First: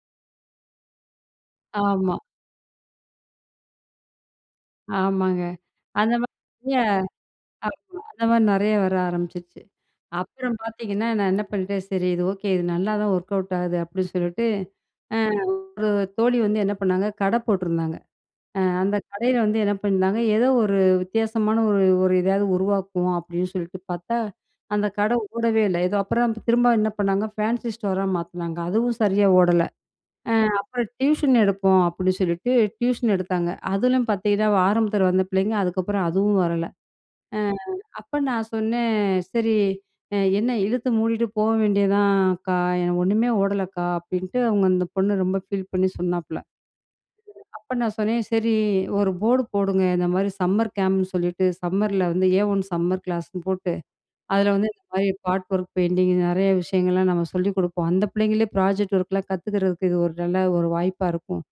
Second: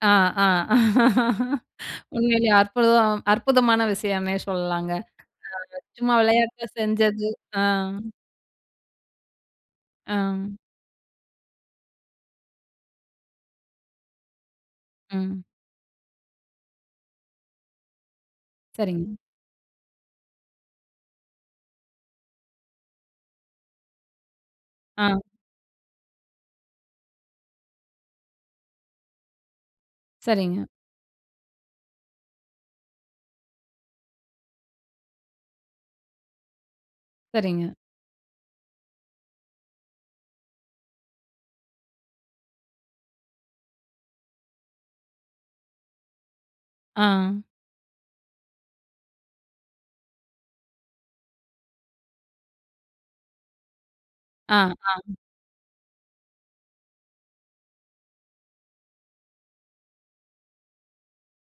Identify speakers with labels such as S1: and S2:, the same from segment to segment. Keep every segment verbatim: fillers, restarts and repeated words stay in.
S1: ஆ ஆ,
S2: ஆமா.
S1: உண்மையிலயே அற்புதம் அற்புதமான விஷயம்னே சொல்லலாங்க.
S2: ஆமாங்க.
S1: அ
S2: அந்த
S1: சும்மா விளையாட்டா
S2: மாரியே
S1: செஞ்சது, அம்.
S2: ஆமா அந்த மாரி நெறையா வர ஆரம்பிச்சுருச்சு. அப்புறம்
S1: அம்.
S2: பாத்தீங்கன்னா, நான் என்ன பண்ணிட்டேன், "சரி இது ஓகே. இது நல்லா தான் ஒர்க் அவுட் ஆகுது." அப்டின்னு சொல்லிட்டு, அ
S1: ம்.
S2: ஒரு தோழி வந்து என்ன பண்ணாங்க கட போட்டிருந்தாங்க. அ அந்த
S1: சரிங்க.
S2: கடையில வந்து என்ன பண்ணியிருந்தாங்க. ஏதோ ஒரு வித்தியாசமான, ஒரு ஒரு எதாவது உருவாக்குவோம் அப்டின்னு சொல்லிட்டு பாத்தா, அந்த
S1: ஆ.
S2: கட ஓடவே இல்ல. ஏதோ, அப்புறம் திரும்ப என்ன பண்ணாங்க ஃபேன்சி ஸ்டோரா மாத்துனாங்க. அதுவும் சரியா ஓடல. ஆ
S1: சரிங்க.
S2: அப்புறம் "டியூஷன் எடுப்போம்" அப்டின்னு சொல்லிட்டு டியூஷன் எடுத்தாங்க. அதுலயும் பாத்தீங்கன்னா, ஆரம்பத்தில வந்த பிள்ளைங்க, அதுக்கப்புறம் அதுவும் வரல. அ
S1: சரிங்க.
S2: அப்ப நான் சொன்னேன், சரி அ என்ன "இழுத்து மூடிட்டு போ வேண்டியது தான் அக்கா, எனக்கு ஒண்ணுமே ஓடலக்கா." அப்டின்ட்டு அவுங்க அந்த பொண்ணு ரொம்ப ஃபீல் பண்ணி சொன்னாப்ல.
S1: ஆ.
S2: அப்ப நான் சொன்னேன், "சரி ஒரு போர்டு போடுங்க. இந்த மாரி சம்மர் கேம்ப்னு சொல்லிட்டு, சம்மர்ல வந்து, ஏ ஒன் சம்மர் கிளாஸ்ன்னு போட்டு, அதில
S1: ஆ,
S2: வந்து இந்த மாரி
S1: ஆ.
S2: பாட் ஒர்க் பெயிண்டிங் நெறைய விஷயங்கள்லாம் நம்ம சொல்லிக் குடுப்போம். அந்த பிள்ளைங்களே ப்ராஜெக்ட் ஒர்க்லாம் கத்துக்கறதுக்கு இது ஒரு நல்ல ஒரு வாய்ப்பா இருக்கும்.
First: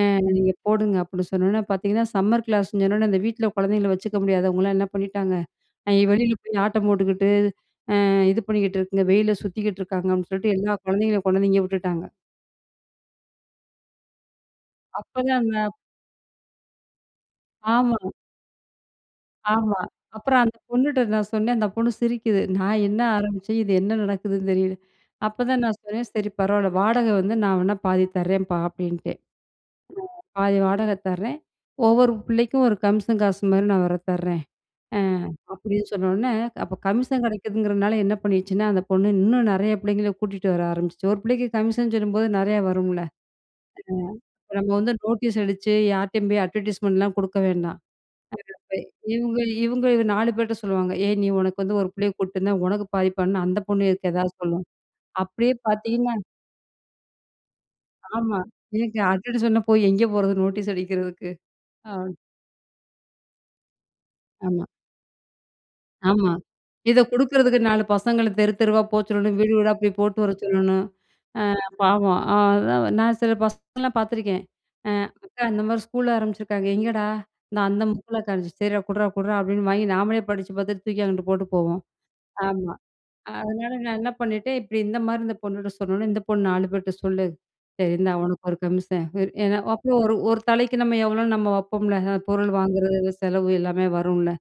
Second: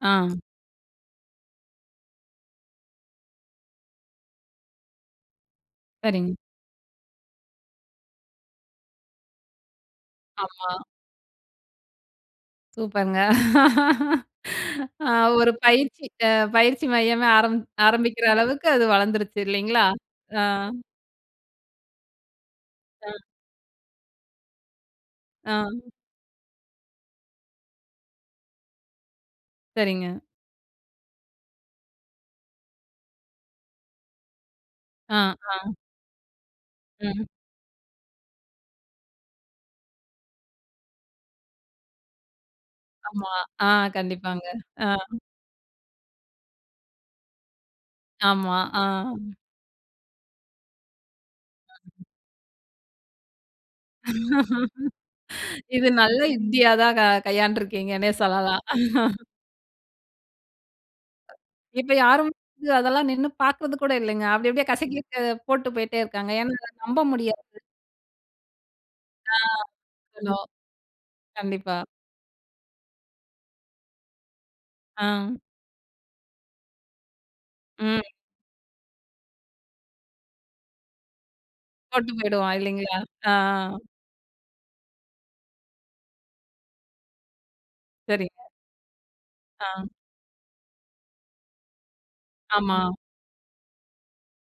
S2: அ
S1: ஆ.
S2: நீங்க போடுங்க" அப்டின்னு சொன்னோனே பாத்தீங்கன்னா, சம்மர் கிளாஸ்ன்னு சொன்னவுன்னே, அந்த வீட்ல குழந்தைங்க வச்சுக்க முடியாதவங்களாம் என்ன பண்ணிட்டாங்க, இ வெளியில
S1: சரிங்க.
S2: போயி ஆட்டம் போட்டுக்குட்டு, அ இது பண்ணிக்கிட்டு இருக்குங்க. வெயிலில சுத்திக்கிட்ருக்காங்க அப்டின்னு சொல்லிட்டு எல்லா
S1: ஆமா.
S2: குழந்தைங்களையும் கொண்டாந்து இங்க விட்டுட்டாங்க.
S1: சூப்பர்ங்க! ஆ
S2: அப்ப தான்
S1: ஒரு
S2: அந்த
S1: பயிற்சி அ பயிற்சி மையமே ஆரம்
S2: ஆமா.
S1: ஆரம்பிக்கிற அளவுக்கு அது வளந்துருச்சு
S2: ஆமா.
S1: இல்லைங்களா?
S2: அப்புறம்
S1: அ.
S2: அந்த பொண்ணுட்ட நான் சொன்னேன். அந்த பொண்ணு சிரிக்குது. "நான் என்ன
S1: த.
S2: ஆரம்பிச்சேன் இது என்ன நடக்குதுன்னு தெரியல"
S1: ஆ.
S2: அப்தான் நான் சொன்னேன், "சரி பரவால்ல வாடக வந்து நான் வேணா பாதி தரேன்பா" அப்டின்ட்டேன்.
S1: சரிங்க.
S2: "பாதி வாடக தரேன் ஒவ்வொரு பிள்ளைக்கும், ஒரு கமிஷன் காசு மாரி நான் வேற தர்றேன்" அ
S1: ஆ, ஆ.
S2: அப்டின்னு சொன்னவொன்னே, அப்ப கமிஷன்
S1: ம்.
S2: கிடைக்குதுங்கிறதுனால என்ன பண்ணிருச்சுன்னா, அந்த பொண்ணு இன்னும் நெறைய பிள்ளைங்கள கூட்டிட்டு வர ஆரம்பிச்சுச்சு. ஒரு பிள்ளைக்கு கமிஷன் சொல்லும்போது, நெறையா வரும்ல. அம்,
S1: ஆமா. ஆ கண்டிப்பாங்க.
S2: இப்ப நம்ப
S1: ஆ.
S2: வந்து நோட்டீஸ் அடிச்சு, யார்டயும் போய் அட்வர்டைஸ்மென்ட்லாம் குடுக்க வேண்டாம்.
S1: ஆமா, ஆ.
S2: [unintelligible] இவுங்க, இவுங்க நாலு பேர்ட்ட சொல்லுவாங்க. "ஏய் நீ உனக்கு வந்து ஒரு
S1: அ.
S2: பிள்ளைய கூட்டு வந்தா, உனக்கு பாதிப் பண்ணு." அந்த பொண்ணு இதுக்கு எதாவது சொல்லும். அப்டியே
S1: இது
S2: பாத்தீங்கன்னா
S1: நல்ல யுக்தியா தான் கை கையாண்டு இருக்கீங்கன்னே
S2: ஆமா.
S1: சொல்லலாம்.
S2: எனக்கு அட்வர்டைஸ்மென்ட்லாம் சொன்னப்போ, எங்கே போறது நோட்டீஸ் அடிக்கிறதுக்கு? ஆ.
S1: இப்ப யாரும் வந்து அதெல்லாம் நின்னு பாக்குறது கூட இல்லைங்க. அப்டி
S2: ஆமா.
S1: அப்டியே கசக்கிட்டு, போட்டு போயிட்டே
S2: ஆமா.
S1: இருக்காங்க. ஏன்னா,
S2: இத
S1: நம்ப
S2: குடுக்குறதுக்கு
S1: முடியாது.
S2: நாலு பசங்களும் தெரு தெருவா போ சொல்லணும். வீடு வீடா
S1: ஆ.
S2: போய் போட்டு வர
S1: [unintelligible]
S2: சொல்லணும். அ
S1: கண்டிப்பா.
S2: பாவம். அதான். நான் சில பசங்களலாம் பாத்துருக்கேன். அ
S1: ஆ.
S2: "அக்கா இந்த மாரி ஸ்கூல் ஆரம்பிச்சிருக்காங்க." "எங்கேடா?" அந்தா அந்த
S1: ம்.
S2: முக்குலக்கானு, "சரிடா குட்றா குட்றா" அப்டின்னு வாங்கி நாமளே படிச்சு பாத்துட்டு தூக்கி அங்கிட்டு போட்டு போவோம்.
S1: போட்டு போயிடுவோம்.
S2: ஆமா.
S1: இல்லைங்களா? ஆ
S2: அதனால நான் என்ன பண்ணிட்டேன், இப்டி இந்த மாரி இந்த பொண்ணுட்ட சொன்னவொன்னே, இந்த பொண்ணு நாலு பேர்ட்ட சொல்லும். சரி இந்தா
S1: சரிங்க.
S2: உனக்கு ஒரு கமிஷன். ஏன்னா
S1: ஆ.
S2: அப்ப ஒரு ஒரு தலைக்கு நம்ம எவ்வளோன்னு நம்ம வப்போம்ல! பொருள்
S1: ஆமா.
S2: வாங்குறது, செலவு எல்லாமே வரும்ல.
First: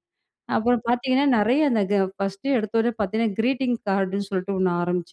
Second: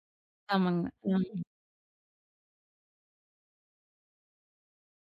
S2: அப்புறம்
S1: ஆமாங்க.
S2: பாத்தீங்கன்னா,
S1: ம்.
S2: நெறைய அந்த கு ஃபர்ஸ்ட்டு எடுத்த உடனே பாத்தீங்கன்னா, கிரீட்டிங் கார்டுன்னு சொல்ட்டு ஒண்ணு ஆரம்பிச்சேன்.